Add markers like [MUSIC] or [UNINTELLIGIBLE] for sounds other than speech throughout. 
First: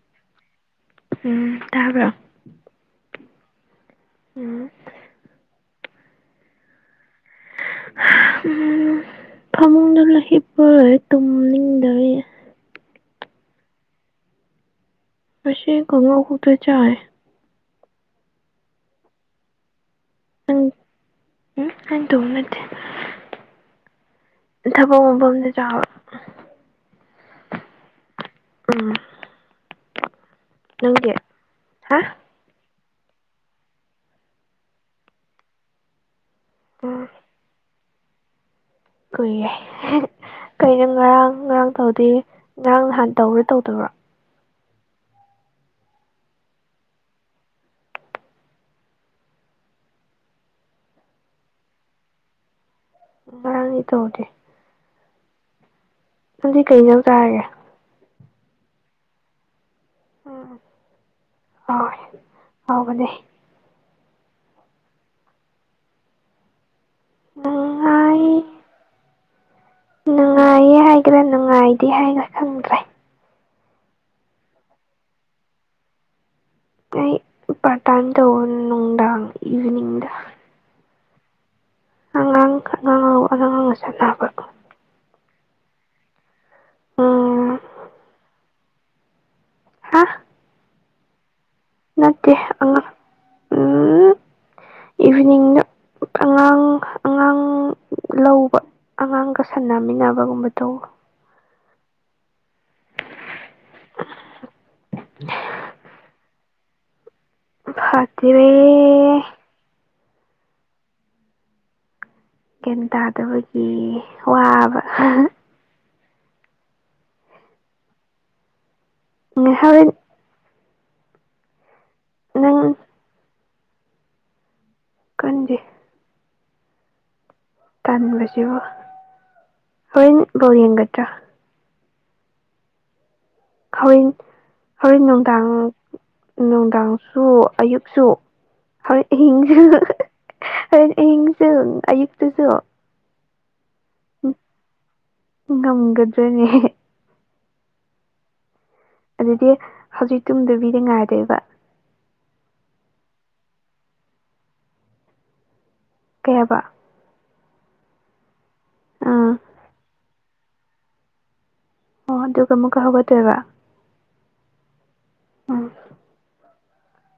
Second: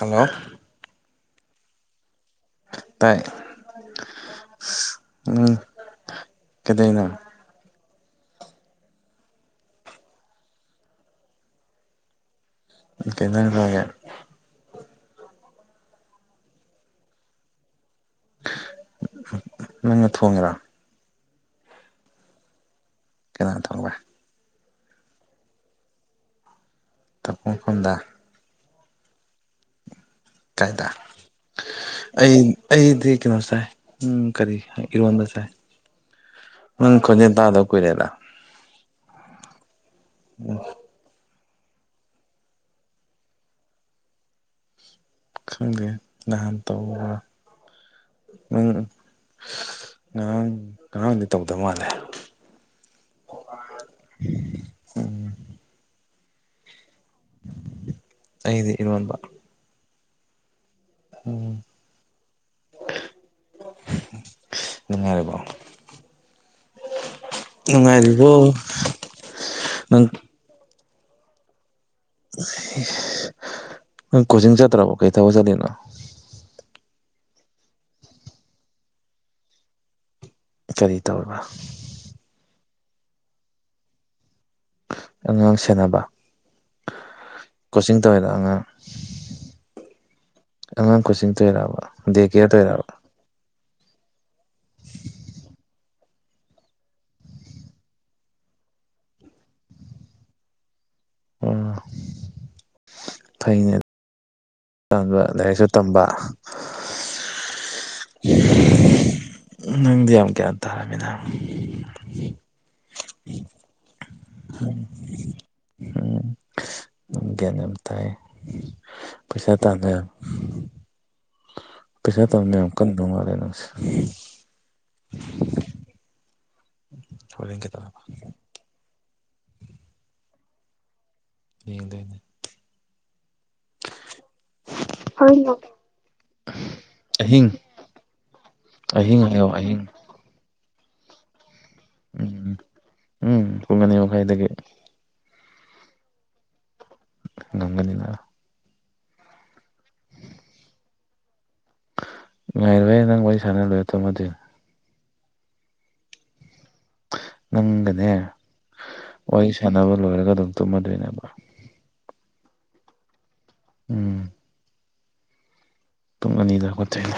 hello ꯎꯝ ꯇꯥꯕ꯭ꯔꯣ ꯇꯥꯏ ꯎꯝ ꯎꯝ ꯀꯩꯗꯧꯏꯅꯣ ꯎꯝ ꯐꯃꯨꯡꯗꯨ ꯂꯩ ꯍꯄꯒ ꯇꯨꯝꯅꯤꯡꯗꯕꯩ ꯀꯩꯏ ꯖꯥꯡ ꯆꯥꯒꯦ ꯉꯁꯤ ꯀꯥꯉꯧ ꯈꯛꯇ ꯆꯥꯏ ꯅꯪꯅ ꯊꯣꯡꯉꯦ ꯎꯝ ꯅꯪ ꯑꯩꯅ ꯊꯣꯡꯕ ꯅꯠꯇꯦ ꯀꯅꯥꯥꯟ ꯊꯣꯡꯕ ꯊꯕꯛ ꯃꯐꯝꯗ ꯆꯥꯕ ꯊꯕꯛ ꯃꯐꯝꯗ ꯎꯝ ꯀꯥꯏꯗ ꯅꯪꯗꯤ ꯍꯥ ꯑꯩ ꯑꯩꯗꯤ ꯀꯩꯅꯣ ꯆꯥꯏ ꯎꯝ ꯀꯔꯤ ꯏꯔꯣꯟꯕ ꯆꯥꯏ ꯅꯪ ꯎꯝ ꯈꯣꯟꯖꯦꯟ ꯇꯗꯕ ꯀꯨꯏꯔꯦꯗ ꯀꯨꯏꯌꯦ ꯎꯝ ꯀꯩꯅꯣ ꯉꯔꯥꯡ ꯉꯔꯥꯡ ꯇꯧꯗꯦ ꯉꯔꯥꯡ ꯅꯍꯥꯟ ꯇꯧꯕ꯭ꯔꯥ ꯇꯧꯗꯕ꯭ꯔꯣ ꯈꯪꯗꯦ ꯅꯍꯥꯟ ꯇꯧꯕ꯭ꯔꯥ ꯅꯪ ꯉꯔꯥꯡ ꯉꯔꯥꯡꯗꯤ ꯇꯧꯗ ꯃꯥꯜꯂꯦ ꯉꯔꯥꯡꯗꯤ ꯇꯧꯗꯦ ꯅꯪꯗꯤ ꯀꯩ ꯏꯟꯖꯥꯡ ꯆꯥꯔꯒꯦ ꯑꯩꯗꯤ ꯏꯔꯣꯟꯕ ꯎꯝ ꯑꯣ ꯑꯣ [UNINTELLIGIBLE] ꯍꯥꯎꯕꯅꯦ ꯅꯨꯡꯉꯥꯏꯔꯤꯕꯣ ꯅꯨꯡꯉꯥꯏ ꯅꯨꯡꯉꯥꯏꯔꯤꯕꯣ ꯅꯪ ꯅꯨꯡꯉꯥꯏꯌꯦ ꯍꯥꯏꯒꯦꯔꯥ ꯅꯨꯡꯉꯥꯏꯇꯦ ꯍꯥꯏꯒꯦꯔꯥ ꯈꯪꯗ꯭ꯔꯦ ꯅꯪ ꯀꯣꯆꯤꯡ ꯆꯠꯇ꯭ꯔꯕꯣ ꯀꯩ ꯊꯕꯛ ꯆꯠꯂꯤꯅꯣ ꯑꯩ ꯄꯥꯔꯠ ꯇꯥꯢꯝ ꯇꯧꯕ ꯅꯨꯡꯖꯥꯡ ꯏꯚꯤꯅꯤꯡꯗ ꯀꯔꯤ ꯇꯧꯔꯤꯕ ꯑꯥꯉꯥꯡ [UNINTELLIGIBLE] ꯑꯉꯥꯡꯒ ꯁꯥꯟꯅꯕ ꯑꯉꯥꯡ ꯁꯦꯟꯅꯕ ꯎꯝ ꯀꯣꯆꯤꯡ ꯇꯧꯋꯤꯔꯣ ꯑꯉꯥꯡ ꯍꯥ ꯑꯉꯥꯡ ꯀꯣꯆꯤꯡ ꯇꯣꯏꯔꯥꯕ ꯅꯠꯇꯦ ꯑꯉꯥꯡ ꯎꯝ [INAUDIBLE] ꯏꯚꯤꯅꯤꯡꯗ ꯑꯉꯥꯡ ꯑꯉꯥꯡ ꯂꯧꯕ ꯑꯉꯥꯡꯒ ꯁꯥꯟꯅꯃꯤꯟꯅꯕꯒꯨꯝꯕ ꯇꯧꯕ ꯑꯣ ꯐꯩꯅꯦ [INAUDIBLE] ꯇꯥꯟꯕ ꯂꯥꯏꯔꯤꯛꯁꯨ ꯇꯝꯕ [UNINTELLIGIBLE] ꯅꯪꯗꯤ ꯌꯥꯝ ꯒ꯭ꯌꯥꯟ ꯇꯥꯔꯝꯃꯦꯅ ꯒ꯭ꯌꯥꯟ ꯇꯥꯗꯕꯒꯤ [INAUDIBLE] ꯎꯝ ꯋꯥꯕ ꯅꯪ ꯒ꯭ꯌꯥꯟ ꯌꯥꯝ ꯇꯥꯏ ꯄꯩꯁꯥ ꯍꯣꯔꯦꯟ ꯇꯥꯅ [UNINTELLIGIBLE] ꯄꯩꯁꯥ ꯇꯥꯟꯕ ꯌꯥꯝ ꯅꯪ ꯀꯟꯗꯧ ꯃꯥꯜꯂꯦ ꯅꯪꯁꯦ ꯀꯟꯗꯦ ꯍꯣꯔꯦꯟ ꯀꯩꯗꯧ ꯇꯥꯟꯕꯁꯤꯕꯨ ꯍꯣꯔꯦꯟ ꯕꯣꯜ ꯌꯦꯡꯒꯗ꯭ꯔꯥ ꯌꯦꯡꯗꯣꯢꯅꯦ ꯍꯣꯔꯦꯟ ꯍꯣꯔꯦꯟ ꯅꯨꯡꯗꯥꯡ ꯅꯨꯡꯗꯥꯡꯁꯨ ꯑꯍꯤꯡ ꯑꯌꯨꯛꯁꯨ ꯍꯣꯔꯦꯟ ꯑꯍꯤꯡ ꯍꯥꯏꯌꯣ ꯑꯍꯤꯡꯁꯨ ꯑꯍꯤꯡ ꯍꯣꯔꯦꯟ ꯑꯍꯤꯡꯁꯨ ꯑꯌꯨꯛꯇꯨꯁꯨ ꯎꯝ ꯎꯝ ꯄꯨꯡ ꯑꯅꯤ ꯃꯈꯥꯏꯗꯒꯤ ꯉꯝꯒꯗ꯭ꯔꯥꯅꯦ ꯉꯝꯒꯅꯤꯅ ꯑꯗꯨꯗꯤ ꯍꯧꯖꯤꯛ ꯇꯨꯝꯗꯕꯤꯗ ꯉꯥꯏꯗꯣꯏꯕ ꯉꯥꯏꯔꯍꯦꯅꯪ ꯋꯥꯔꯤ ꯁꯅꯥ ꯂꯣꯏꯔ ꯇꯨꯝꯗꯨꯏꯅꯦ ꯀꯌꯥꯕ ꯅꯪꯒꯅꯦ ꯑꯥ ꯋꯥꯔꯤ ꯁꯥꯟꯅꯕ ꯂꯣꯏꯔꯒ ꯑꯗꯨꯝ ꯇꯨꯝꯃꯗꯣꯏꯅꯦꯕ ꯑꯣ ꯑꯗꯨꯒ ꯑꯃꯨꯛꯀ ꯍꯧꯒꯠꯇꯣꯏꯕ ꯎꯝ ꯎꯝ ꯄꯨꯡ ꯑꯅꯤꯗ ꯍꯧꯒꯠ ꯇꯣꯏꯅꯦ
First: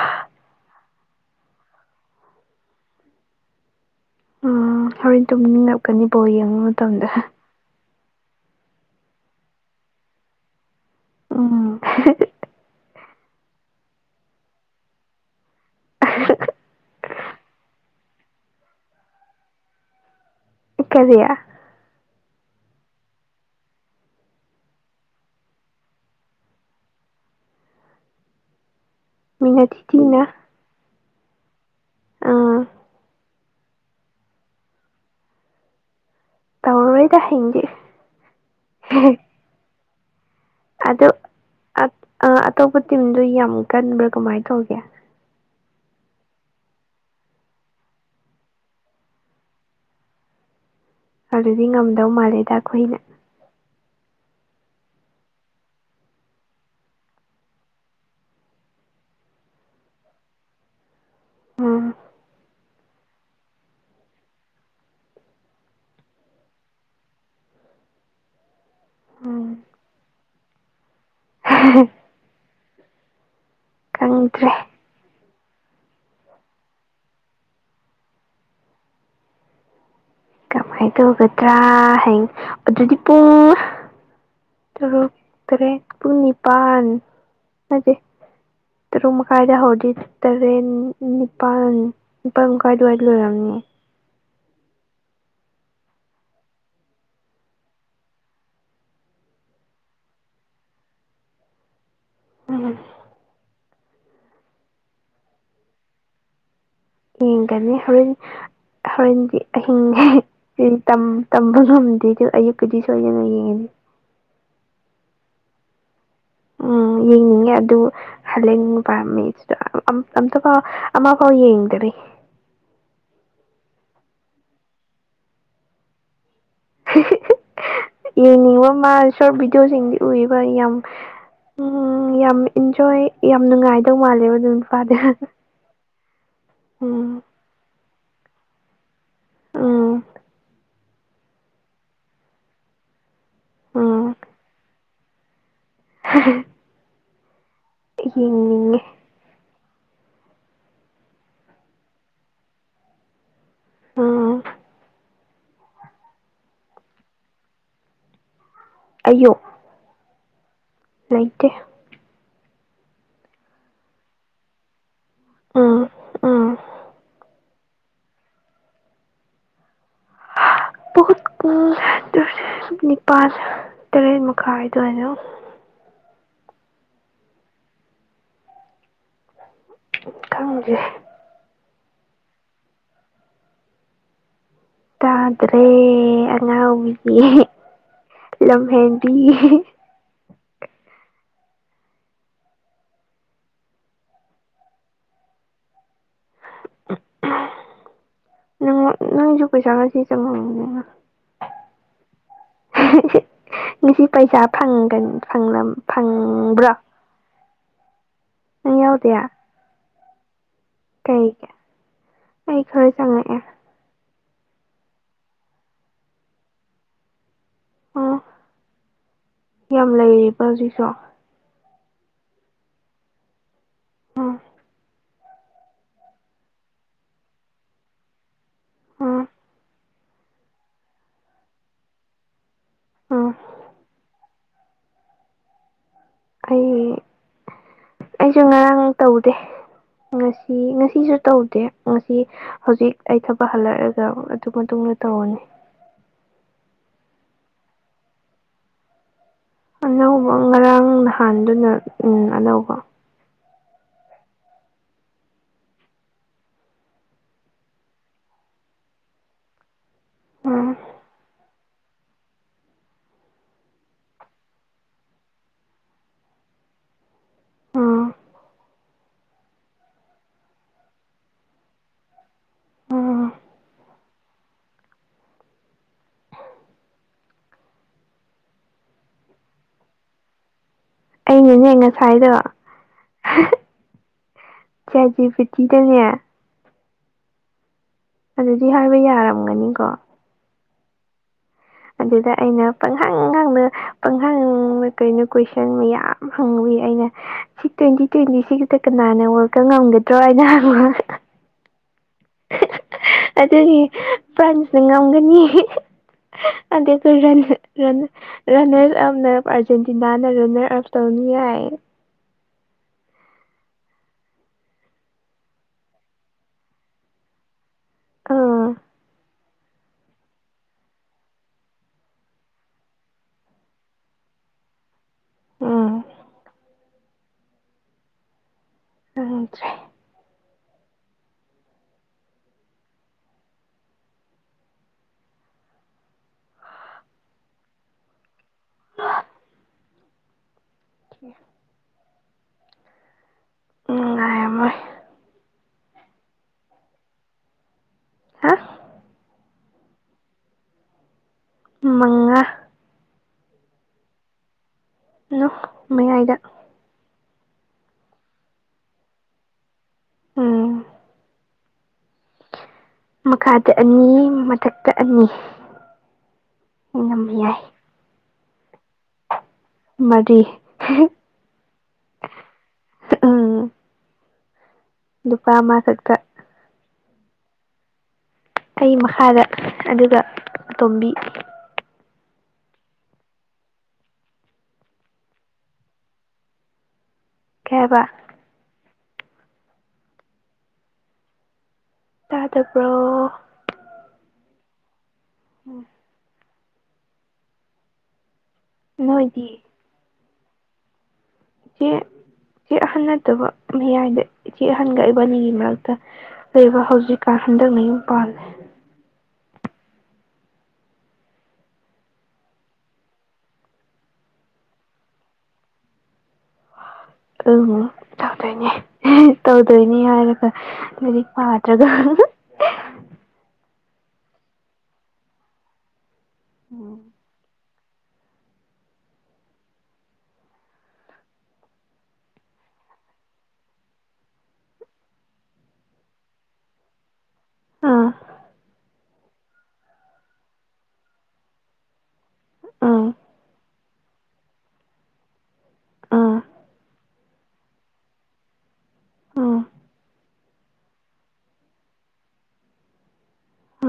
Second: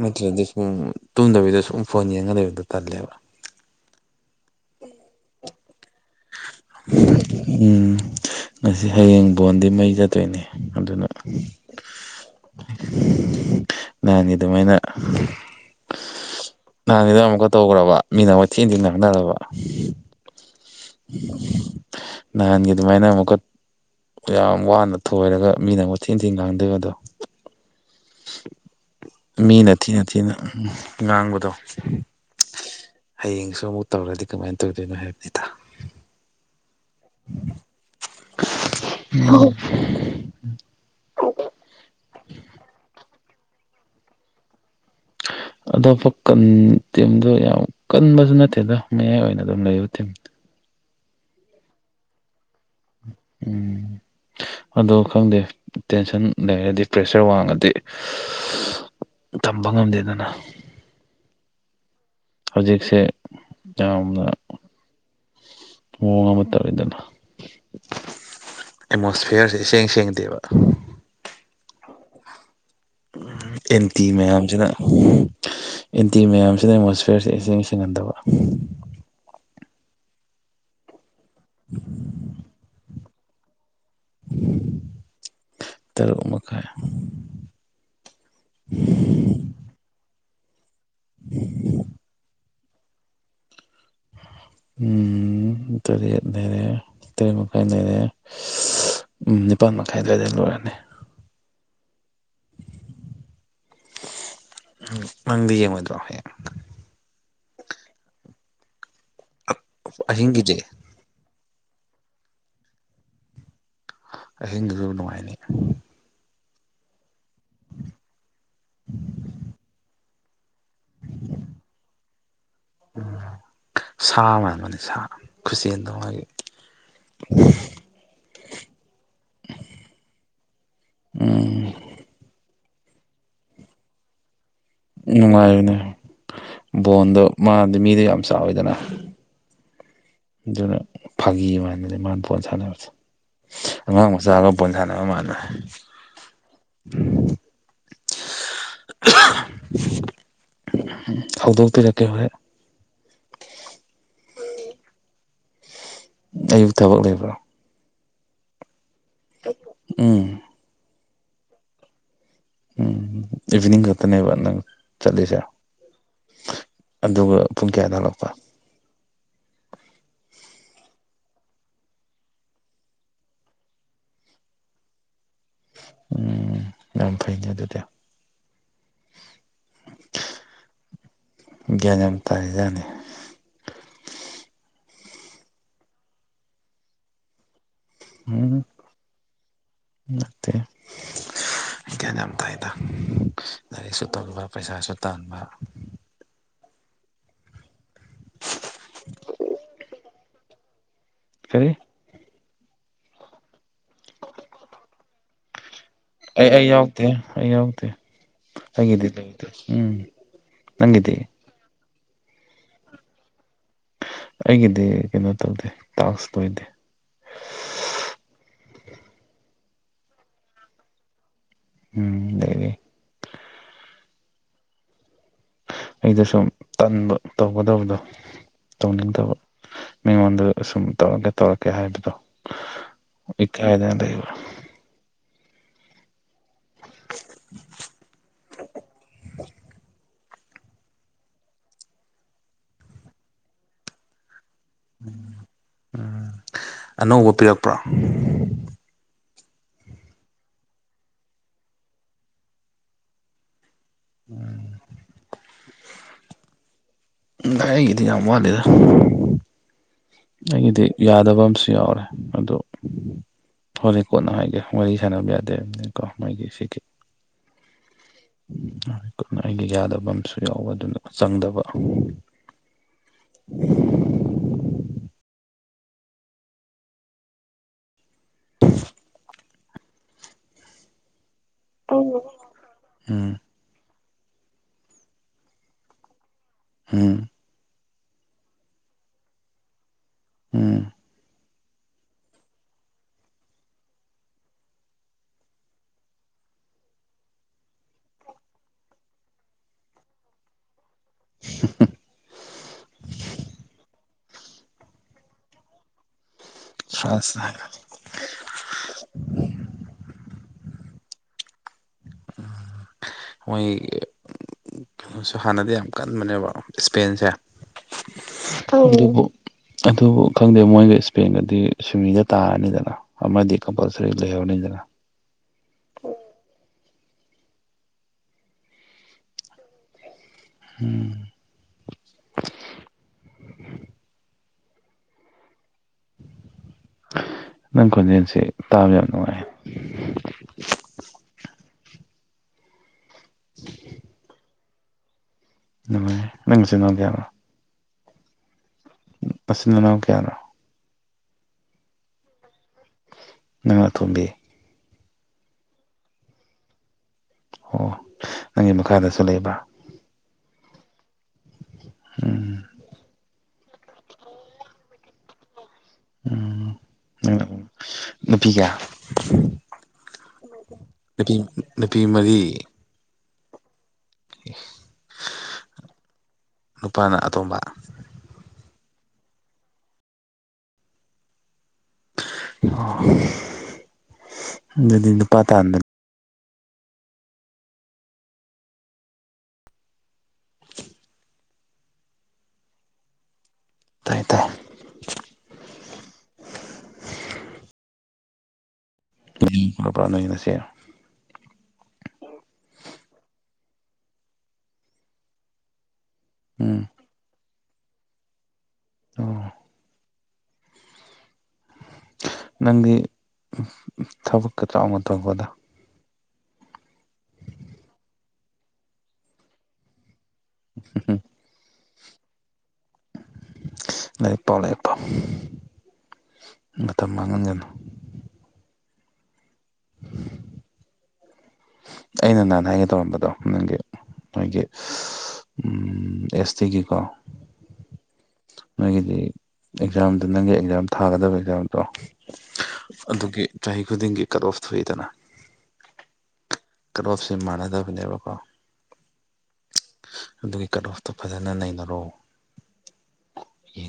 ꯅꯠꯇ꯭ꯔꯗꯤ ꯁꯨꯝ ꯇꯨꯝꯗꯕꯤꯗ ꯁꯨꯝ ꯐꯣꯟ ꯌꯦꯡꯉꯒ ꯂꯩꯕꯗꯣ ꯇꯜꯂꯦꯕ ꯎꯝ ꯍꯣꯔꯦꯟ ꯇꯨꯝꯅꯤꯡꯉꯛꯀꯅꯤ ꯕꯣꯜ ꯌꯦꯡꯕ ꯃꯇꯝꯗ ꯎꯝ ꯉꯁꯤ ꯍꯌꯦꯡ ꯕꯣꯟꯗꯤ ꯃꯩ ꯆꯠꯇꯣꯏꯅꯦ ꯑꯗꯨꯅ ꯎꯝ [UNINTELLIGIBLE] ꯅꯍꯥꯟꯒꯤ ꯗꯨꯃꯥꯏꯅ ꯅꯍꯥꯟꯒꯤꯗꯣ ꯑꯃꯨꯛꯀ ꯇꯧꯈ꯭ꯔꯕ ꯃꯤꯅ ꯑꯃꯨꯛ ꯊꯤ ꯊꯤꯅ ꯉꯥꯡꯅꯅꯥꯕ ꯀꯦꯔꯤꯌꯥ ꯅꯍꯥꯟꯒꯤ ꯑꯗꯨꯃꯥꯏꯅ ꯑꯃꯨꯛꯀꯠ ꯌꯥꯝ ꯋꯥꯅ ꯊꯣꯏꯔꯒ ꯃꯤꯅ ꯑꯃꯨꯛ ꯊꯤꯟ ꯊꯤꯟ ꯉꯥꯡꯗꯣꯏꯕ ꯑꯗꯣ ꯃꯤꯅ ꯊꯤꯅ ꯊꯤꯅ ꯎꯝ ꯉꯥꯡꯕꯗꯣ ꯑꯥ ꯍꯌꯦꯡꯁꯨ ꯑꯃꯨꯛ ꯇꯧꯔꯗꯤ ꯀꯃꯥꯏꯅ ꯇꯧꯗꯣꯏꯅꯣ ꯍꯥꯏꯕꯅꯤꯗ ꯇꯧꯔꯣꯏꯗ ꯍꯌꯦꯡꯗꯤ ꯑ ꯑꯗꯨ ꯑꯇꯣꯞꯄ ꯇꯤꯝꯗꯨ ꯌꯥꯝ ꯀꯟꯕ꯭ꯔꯥ ꯀꯃꯥꯏꯅ ꯇꯧꯒꯦ ꯍ ꯑꯇꯣꯞꯄ ꯀꯟ ꯇꯤꯝꯗꯣ ꯌꯥꯝ ꯀꯟꯕꯁꯨ ꯅꯠꯇꯦꯗ ꯃꯌꯥꯏ ꯑꯣꯏꯅ ꯑꯗꯨꯝ ꯂꯩꯕ ꯇꯤꯝ ꯑꯗꯨꯗꯤ ꯉꯝꯗꯧ ꯃꯥꯜꯂꯦꯗ ꯑꯈꯣꯏꯗꯤ ꯎꯝ ꯑꯗꯨ ꯈꯪꯗꯦ ꯇꯦꯟꯁꯟ ꯂꯩꯔꯗꯤ ꯄ꯭ꯔꯦꯁꯔ ꯋꯥꯡꯉꯗꯤ ꯊꯝꯕ ꯉꯝꯗꯦꯗꯅ ꯎꯝ ꯍꯧꯖꯤꯛꯁꯦ ꯌꯥꯝꯅ ꯃꯑꯣꯡ ꯑꯃ ꯇꯧꯔꯤꯗꯅ ꯑꯦꯠꯃꯣꯁꯐꯤꯌꯔꯁꯦ ꯎꯝ ꯏꯁꯦꯡ ꯁꯦꯡꯗꯦꯕ ꯎ ꯑꯦꯟꯇꯤ ꯈꯪꯗ꯭ꯔꯦ ꯃꯌꯥꯝꯁꯤꯅ ꯑꯦꯟꯇꯤ ꯃꯌꯥꯝꯁꯤꯅ ꯑꯦꯠꯃꯣꯁꯐꯤꯌꯔꯁꯦ ꯏꯁꯤꯡ ꯁꯤꯡꯍꯟꯗꯕ ꯍꯥꯢꯗꯣꯛꯒꯗ꯭ꯔꯥ ꯍꯌꯦꯡ ꯑꯗꯨꯗꯤ ꯄꯨꯡ ꯇꯔꯨꯛ ꯇꯔꯦꯠ ꯀꯨꯟ ꯇꯔꯨꯛ ꯃꯈꯥꯏ ꯅꯤꯄꯥꯟ ꯅꯠꯇꯦ ꯇꯔꯨꯛ ꯃꯈꯥꯏꯗ ꯍꯧꯗꯣꯏꯅꯦ ꯇꯔꯦꯠ ꯅꯤꯄꯥꯜ ꯅꯤꯄꯥꯜ ꯑꯗꯨ꯭ꯋꯥꯏ ꯑꯗꯨꯋꯥꯏ ꯂꯩꯔꯝꯞꯃꯤꯅꯦ ꯎꯝ ꯇꯔꯦꯠ ꯂꯩꯔꯦ ꯇꯔꯦꯠ ꯃꯈꯥꯏ ꯂꯩꯔꯦ ꯎꯝ ꯅꯤꯄꯥꯜ ꯃꯈꯥꯏ ꯑꯗꯨꯋꯥꯏꯗ ꯂꯣꯏꯔꯅꯤ ꯎꯝꯝ ꯅꯪꯗꯤ ꯌꯦꯡꯉꯣꯏꯗ꯭ꯔꯣ ꯍꯌꯦꯡ ꯌꯦꯡꯒꯅꯤ ꯍꯣꯔꯦꯟ ꯍꯣꯔꯦꯟꯗꯤ ꯑꯍꯤꯡꯒꯤꯗꯤ ꯑꯍꯤꯡ ꯇꯝꯕ ꯉꯝꯗꯦ ꯑꯗꯨ ꯑꯌꯨꯛꯀꯤꯗꯤ ꯁꯣꯏꯗꯅ ꯌꯦꯡꯉꯗꯤ ꯑꯍꯤꯡꯗꯨꯁꯨ ꯅꯨꯡꯉꯥꯏꯅꯤ ꯎꯝ ꯌꯦꯡꯅꯤꯡꯉꯦ ꯑꯗꯨ ꯍꯂꯦꯟꯕꯨ ꯄꯥꯝꯃꯦ ꯑꯝꯇꯐꯥꯎ ꯑꯃꯐꯥꯎ ꯌꯦꯡꯗꯔꯤ ꯎꯝ ꯁꯥ ꯃꯥꯟꯕꯅꯤ ꯁꯥ ꯈꯨꯆꯦꯟꯗ ꯃꯥꯒꯤ ꯌꯦꯡꯅꯤꯡꯕ ꯃꯥ ꯁꯣꯔꯠ ꯚꯤꯗꯤꯑꯣꯁꯤꯡꯗꯤ ꯎꯏꯕ ꯌꯥꯝ ꯎꯝ ꯌꯥꯝ ꯏꯟꯖꯣꯏ ꯌꯥꯝ ꯅꯨꯡꯉꯥꯏꯗꯧ ꯃꯥꯜꯂꯦꯕ ꯅꯪꯗꯣ ꯅꯨꯡꯉꯥꯏꯔꯅꯦ ꯕꯣꯟꯗꯣ ꯎꯝ ꯃꯥꯗꯤ ꯃꯤꯗ ꯌꯥꯝ ꯆꯥꯎꯋꯤꯗꯅ ꯎꯝ ꯐꯥꯒꯤ ꯃꯥꯟꯕꯅꯦ ꯃꯥꯅ ꯕꯣꯟ ꯁꯥꯟꯅꯕꯁꯦ ꯑꯉꯥꯡ ꯎꯝ ꯃꯆꯥꯒ ꯕꯣꯜ ꯁꯥꯟꯅꯕ ꯃꯥꯥꯟꯅꯦ [UNINTELLIGIBLE] ꯌꯦꯡꯅꯤꯡꯉꯦ ꯍꯧꯗꯣꯛꯄꯤꯔꯛꯀꯦ ꯍꯣꯔꯦꯟ ꯑ ꯑꯌꯨꯛ ꯊꯕꯛ ꯂꯩꯕ꯭ꯔꯣ ꯑꯌꯨꯛ ꯎꯝ ꯂꯩꯥꯇꯦ ꯎꯝ ꯏꯚꯤꯅꯤꯡ ꯈꯛꯇꯅꯦꯕ ꯅ‌ꯪ ꯆꯠꯂꯤꯖ‌ꯦ ꯎꯝ ꯎꯝ ꯑꯗꯨꯒ ꯄꯨꯡ ꯀꯌꯥꯗ ꯍꯜꯂꯛꯄ ꯀꯨꯜ ꯅꯤꯄꯥꯜ ꯇꯔꯦꯠ ꯃꯈꯥꯏꯗ ꯑꯗꯨꯋꯥꯢꯗ ꯎꯝ ꯌꯥꯝ ꯐꯩꯅꯦ ꯑꯗꯨꯗꯤ ꯈꯪꯗ‌ꯦ ꯒ꯭ꯌꯥꯟ ꯌꯥꯝ ꯇꯥꯏꯖꯅ‌ꯦ ꯇꯥꯗ꯭ꯔꯦ ꯑꯉꯥꯎꯕꯤ ꯎꯝ ꯂꯝꯍꯦꯟꯕꯤ ꯅꯠꯇꯦ ꯍꯒ꯭ꯌꯥ ꯌꯥꯝ ꯇꯥꯏꯗ ꯂꯥꯏꯔꯤꯛꯁꯨ ꯇꯝꯕ ꯄꯩꯁꯥꯁꯨ ꯇꯥꯟꯕ ꯅꯪ ꯅꯪꯁꯨ ꯄꯩꯁꯥ ꯉꯁꯤ ꯆꯪꯉꯝ ꯃꯅꯤ ꯅꯥ ꯀꯔꯤ ꯉꯁꯤ ꯄꯩꯁꯥ ꯐꯪꯒꯟ ꯐꯪꯂꯝ ꯑꯩ ꯑꯩ ꯐꯪꯕ꯭ꯔꯣ ꯌꯥꯎꯗꯦ ꯑꯩ ꯌꯥꯎꯗꯦ ꯅꯪ ꯑꯩꯒꯤꯗꯤ ꯌꯥꯎꯗꯦ ꯂꯧꯗꯦ ꯎꯝ ꯅꯪꯒꯤꯗꯤ ꯀꯩꯒꯤꯦ ꯑꯩ ꯈꯔ ꯆꯪꯉꯛꯑꯦ ꯑꯩꯒꯤꯗꯤ ꯀꯩꯅꯣ ꯇꯧꯗꯦ ꯇꯥꯛꯁ ꯂꯣꯏꯗꯦ ꯑꯣ ꯌꯥꯝ ꯂꯩꯔꯤꯕ ꯍꯧꯖꯤꯛꯁꯨ ꯎꯝ ꯂꯩꯔꯤ ꯑ‌ꯣ ꯑꯩꯗ‌ꯣ ꯁꯨꯝ ꯇꯟꯕ ꯇꯧꯒꯗꯕꯗꯣ ꯎꯝ ꯇꯧꯅꯤꯡꯗꯕ ꯃꯤꯉꯣꯟꯗ ꯁꯨꯝ ꯇꯧꯔꯛꯀꯦ ꯇꯧꯔꯛꯀꯦ ꯍꯥꯏꯕꯗꯣ ꯎꯝ ꯏ ꯀꯥꯏꯗ ꯂꯩꯕ ꯑꯩ ꯑꯩꯁꯨ ꯉꯔꯥꯡ ꯇꯧꯗꯦ ꯉꯁꯤ ꯉꯁꯤꯁꯨ ꯇꯧꯗꯦ ꯉꯁꯤ ꯍꯧꯖꯤꯛ ꯑꯩ ꯊꯕꯛ ꯍꯜꯂꯛꯑꯒ ꯃꯇꯨꯡꯗ ꯇꯧꯔꯅꯤ ꯎꯝ ꯑꯅꯧꯕ ꯄꯤꯔꯛꯄ꯭ꯔꯣ ꯑꯅꯧꯕ ꯉꯔꯥꯡ ꯅꯍꯥꯟꯗꯨꯅ ꯎꯝ ꯑꯅꯧꯕ ꯎꯝ ꯎꯝ ꯑꯩꯒꯤꯗꯤ ꯌꯥꯝ ꯋꯥꯠꯂꯤꯗ ꯎꯝ ꯑꯩꯒꯤꯗꯤ ꯌꯥꯗꯕ ꯑꯃꯁꯨ ꯌꯥꯎꯔꯦ ꯑꯗꯨ ꯍꯣꯔꯦꯟ ꯀꯣꯟꯅ ꯍꯥꯏꯒꯦ ꯋꯥꯔꯤ ꯁꯥꯟꯅꯕ ꯌꯥꯗꯦꯕ ꯀꯣ ꯃꯥꯒꯤ ꯁꯤꯒꯤ ꯎꯝ ꯌꯥꯝ ꯀꯟꯅ ꯑꯩꯒꯤ ꯌꯥꯗꯕ ꯑꯃꯁꯨ ꯌꯥꯎꯕ ꯑꯗꯨꯅ ꯆꯪꯗꯕ ꯎꯝ [INAUDIBLE] ꯑꯩꯅꯅꯦ ꯉꯁꯥꯏꯗꯣ ꯆꯥꯠ‌ ꯖꯤꯄꯤꯇꯤ ꯗꯅꯦ ꯍꯥꯝ ꯑꯗꯨꯗꯤ ꯍꯥꯏꯕ ꯌꯥꯔꯝꯒꯅꯤꯀꯣ ꯎꯝ ꯑꯗꯨꯗ ꯑꯩꯅ ꯄꯪꯍꯡ ꯍꯡꯅ ꯄꯪꯍꯪꯅ ꯀꯩꯅꯣ ꯀꯣꯏꯁꯟ ꯃꯌꯥꯝ ꯍꯪꯕꯒꯤ ꯑꯩꯅ ꯁꯤ ꯇ꯭ꯋꯦꯟꯇꯤ ꯇ꯭ꯋꯦꯟꯇꯤ ꯁꯤꯒꯤꯗ ꯀꯅꯥꯅ ꯋꯥꯜ ꯀꯞ ꯉꯝꯒꯗ꯭ꯔꯣ ꯍꯥꯏꯅ ꯍꯪꯕ [UNINTELLIGIBLE] ꯑꯗꯨꯒꯤ ꯄ꯭ꯔꯟꯁꯅ ꯉꯝꯒꯅꯤ ꯑꯗꯦ [UNINTELLIGIBLE] ꯐ꯭ꯔꯥꯟꯁꯅ ꯔꯟꯅꯔ ꯑꯞꯅ ꯑꯥꯔꯖꯦꯟꯇꯤꯅꯥꯅ ꯔꯟꯅꯔ ꯑꯞ ꯇꯧꯅꯤ ꯌꯥꯏ ꯃꯣꯏ ꯁꯨ ꯍꯥꯟꯅꯗꯤ ꯌꯥꯝ ꯀꯟꯕꯅꯦꯕ ꯁ꯭ꯄꯦꯟꯁꯦ ꯑꯥ ꯑꯗꯨꯕꯨ ꯈꯪꯗꯦ ꯃꯣꯏꯒ ꯏꯁ꯭ꯄꯦꯟꯒꯗꯤ ꯁ꯭ꯋꯤꯃꯤꯗ ꯇꯥꯔꯅꯤꯗꯅ ꯑꯃꯗꯤ ꯀꯝꯄꯜꯁꯔꯤ ꯂꯩꯍꯧꯅꯤꯗꯅ ꯎꯝ ꯎꯗ꯭ꯔꯦ ꯎꯝ ꯅꯪ ꯈꯣꯟꯖꯦꯜꯁꯦ ꯇꯥꯕ ꯌꯥꯝ ꯅꯨꯡꯉꯥꯏ [UNINTELLIGIBLE] ꯅꯨꯉꯥꯏꯔꯝꯃꯣꯏ ꯅꯨꯡꯉꯥꯏ ꯅꯪ ꯅꯆꯤꯟ ꯅꯅꯥꯎ ꯀꯌꯥꯅꯣ ꯍꯥ ꯅꯆꯤꯟ ꯅꯅꯥꯎ ꯀꯌꯥꯅꯣ ꯃꯉꯥ ꯅꯪꯅ ꯑꯇꯣꯝꯕꯤ ꯅꯣ ꯃꯌꯥꯏꯗ ꯑꯣ ꯅꯪꯒꯤ ꯃꯈꯥꯗꯁꯨ ꯂꯩꯕ꯭ꯔꯥ ꯎꯝ ꯎꯝ ꯃꯈꯥꯗ ꯑꯅꯤ ꯃꯊꯛꯇ ꯑꯅꯤ ꯌꯥꯝ ꯅꯨꯉꯥꯏ ꯅꯨꯄꯤꯖꯦ ꯃꯔꯤ ꯅꯨꯄꯤ ꯅꯨꯄꯤ ꯃꯔꯤ ꯎꯝ [UNINTELLIGIBLE] ꯅꯨꯄꯥ ꯑꯃ ꯈꯛꯇ ꯅꯨꯄꯥꯅ ꯑꯇꯣꯝꯕ ꯑꯩ ꯃꯈꯥꯗ ꯑꯗꯨꯒ ꯑꯇꯣꯝꯕꯤ ꯑꯗꯨꯗꯤ ꯅꯨꯄꯥ ꯇꯥꯟꯗꯅ ꯀꯩ ꯍꯥꯏꯕ ꯇꯥꯗꯕ꯭ꯔꯣ ꯇꯥꯏ ꯇꯥꯏ ꯎꯝ ꯅꯣꯏꯗꯤ [UNINTELLIGIBLE] ꯆꯦ ꯆꯦ ꯑꯍꯟ ꯅꯠꯇꯕ ꯃꯌꯥꯏꯗ ꯆꯦ ꯑꯍꯟꯒ ꯏꯕꯅꯤꯒꯤ ꯃꯔꯛꯇ ꯂꯩꯕ ꯎꯝ ꯍꯧꯖꯤꯛꯀꯥꯟ ꯍꯟꯗꯛꯅ ꯌꯨꯝ ꯄꯥꯜꯂꯦ ꯑꯣ ꯅꯪꯒꯤ ꯊꯕꯛꯀ ꯆꯥꯎꯅ ꯇꯧꯈꯣꯗ ꯑ ꯇꯧꯗꯣꯏꯅꯦ [UNINTELLIGIBLE] ꯇꯧꯗꯣꯏꯅꯦ ꯍꯥꯏꯔꯒ ꯎꯝ ꯂꯥꯏꯔꯤꯛ ꯄꯥꯗ꯭ꯔꯒ [UNINTELLIGIBLE] ꯂꯥꯏꯔꯤꯛ ꯄꯥꯎ ꯂꯥꯏꯔꯤꯛ ꯄꯥꯎ ꯎꯝ ꯃꯇꯝ ꯃꯥꯡꯍꯟꯒꯅꯨ ꯑꯩꯅ ꯅꯍꯥꯟ ꯍꯥꯏꯒꯦ ꯇꯧꯔꯝꯕꯗꯣ ꯅꯪꯒꯤ ꯃꯣꯏꯒꯤ ꯑꯦꯁ ꯇꯤꯒꯤꯀꯣ ꯑꯥ ꯅꯣꯏꯒꯤꯗꯤ ꯑꯦꯛꯖꯥꯝꯗ ꯅꯪꯒꯤ ꯑꯦꯛꯖꯥꯝ ꯊꯥꯒꯗꯕ ꯑꯦꯛꯖꯥꯝꯗꯣ ꯑꯥ ꯑꯗꯨꯒꯤ ꯆꯍꯤ ꯈꯨꯗꯤꯡꯒꯤ ꯀꯠ ꯑꯣꯐ ꯊꯣꯛꯏꯗꯅ ꯀꯠ ꯑꯣꯐ ꯁꯦ ꯃꯥꯟꯅꯗꯕꯅꯦꯕꯀꯣ ꯑꯥ ꯑꯗꯨꯒꯤ ꯀꯠ ꯑꯣꯐꯇꯣ ꯐꯖꯅ ꯅꯩꯅꯔꯣ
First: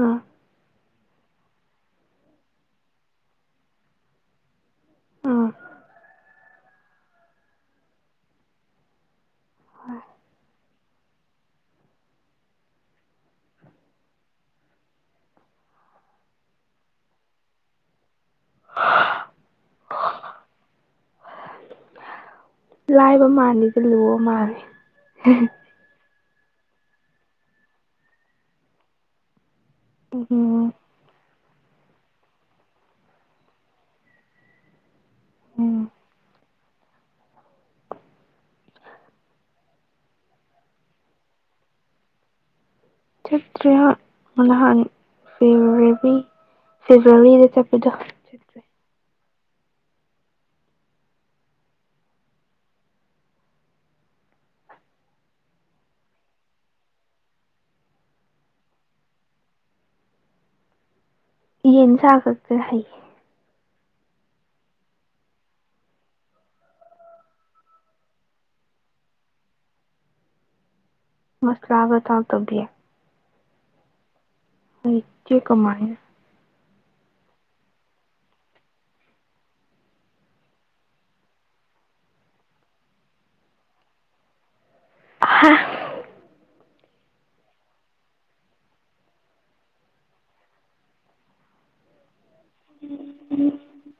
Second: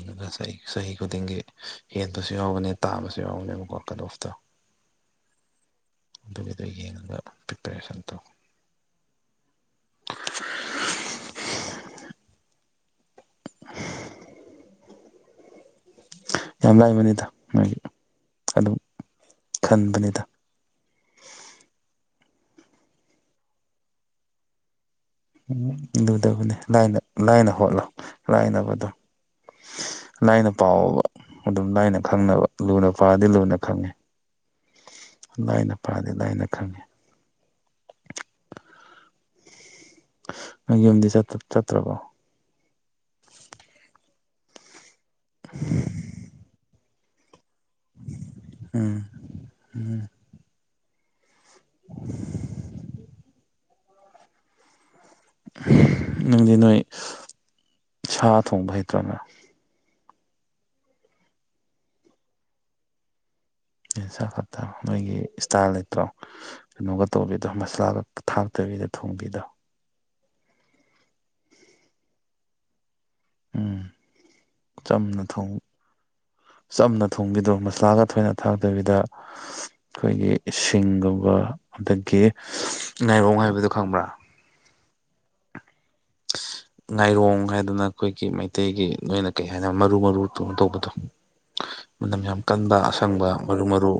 ꯑꯥ ꯆ ꯆꯍꯤ ꯈꯨꯗꯤꯡꯒꯤ ꯍꯦꯟꯕꯁꯨ ꯌꯥꯎꯕꯅꯦ ꯇꯥꯕꯁꯨ ꯌꯥꯎꯕꯅꯦꯕꯀꯣ ꯀꯠ ꯑꯣꯐꯇꯣ ꯑꯥ ꯑꯗꯨꯒꯤꯗ ꯌꯦꯡꯒ ꯄ꯭ꯔꯤꯄꯔꯦꯁꯟ ꯇꯧ [UNINTELLIGIBLE] ꯌꯥꯝ ꯂꯥꯏꯕꯅꯤꯗ ꯃꯥꯒꯤ ꯑꯗꯨꯝ ꯍꯣꯏ ꯈꯟꯕꯅꯤꯗ ꯂꯥꯏꯕ ꯃꯥꯜꯂꯤꯦꯗ ꯂꯨ ꯃꯥꯜꯂꯦ ꯏ ꯂꯨꯗꯕꯅꯤ ꯂꯥꯏꯅ ꯍꯣꯠꯂꯣ ꯂꯥꯏꯅꯕꯗꯣ ꯂꯥꯏꯅ ꯎꯝ ꯄꯥꯎꯕ ꯑꯗꯨꯝ ꯂꯥꯏꯅ ꯈꯪꯅꯕ ꯂꯨꯅ ꯄꯥꯔꯗꯤ ꯂꯨꯅ ꯈꯪꯉꯦ ꯂꯥꯏꯅ ꯎꯝ ꯐꯥꯗꯤ ꯂꯥꯏꯅ ꯈꯪꯉꯦ ꯅꯪ ꯌꯨꯝꯗꯤ ꯆꯠꯇ ꯆꯠꯇ꯭ꯔꯕꯣ ꯆꯠꯇ꯭ꯔ ꯅꯍꯥꯟ ꯐꯔꯤ ꯐꯦꯕꯋꯥꯔꯤꯗ ꯆꯠꯄꯗꯣ ꯆꯠꯇ꯭ꯔꯦ ꯎꯝ ꯎꯝ [UNINTELLIGIBLE] ꯅꯪꯗꯤ ꯅꯣꯏ ꯁꯥ ꯊꯣꯡꯕ ꯍꯩꯇ꯭ꯔꯕꯣ ꯌꯦꯟ ꯁꯥ ꯈꯛꯇ ꯍꯩꯌꯦ ꯁꯥ ꯈꯠꯇ ꯅꯣꯏꯒꯤ ꯏꯁꯇꯥꯏꯜ ꯂꯩꯇ꯭ꯔꯣ ꯀꯩꯅꯣꯒ ꯇꯧꯕꯤꯗꯣ ꯃꯁꯂꯥꯒ ꯊꯥꯛꯇꯕꯤꯗ ꯊꯣꯡꯕꯤꯗꯣ ꯃꯁꯂꯥꯒ ꯊꯥꯎ ꯇꯧꯕꯤꯌꯦ ꯎꯝ ꯆꯝꯅ ꯍꯩꯇꯦ ꯊꯣꯡ ꯀꯃꯥꯏꯅ ꯆꯝꯅ ꯊꯣꯡꯕꯤꯗꯣ ꯃꯁꯂꯥꯒ ꯊꯣꯏꯅ ꯊꯥꯛꯇꯕꯤꯗ ꯑꯩꯈꯣꯏꯒꯤ ꯁꯤꯡꯒꯨꯝꯕ ꯑꯗꯒꯤ ꯉꯥꯏꯔꯣꯡ ꯍꯥꯏꯕꯗꯣ ꯈꯪꯕ꯭ꯔꯥ ꯍꯥ [UNINTELLIGIBLE] ꯉꯥꯏꯔꯣꯡ ꯍꯥꯏꯗꯅ ꯑꯩꯈꯣꯏꯒꯤ ꯃꯩꯇꯩꯒꯤ ꯅꯣꯏꯅ ꯀꯩ ꯍꯥꯏꯅ ꯃꯔꯨ ꯃꯔꯨ ꯗꯧ ꯇꯧꯕꯗꯣ ꯃꯅꯝ ꯌꯥꯝ ꯀꯟꯕ ꯑꯁꯪꯕ ꯎꯝ ꯃꯔꯨ ꯃꯔꯨ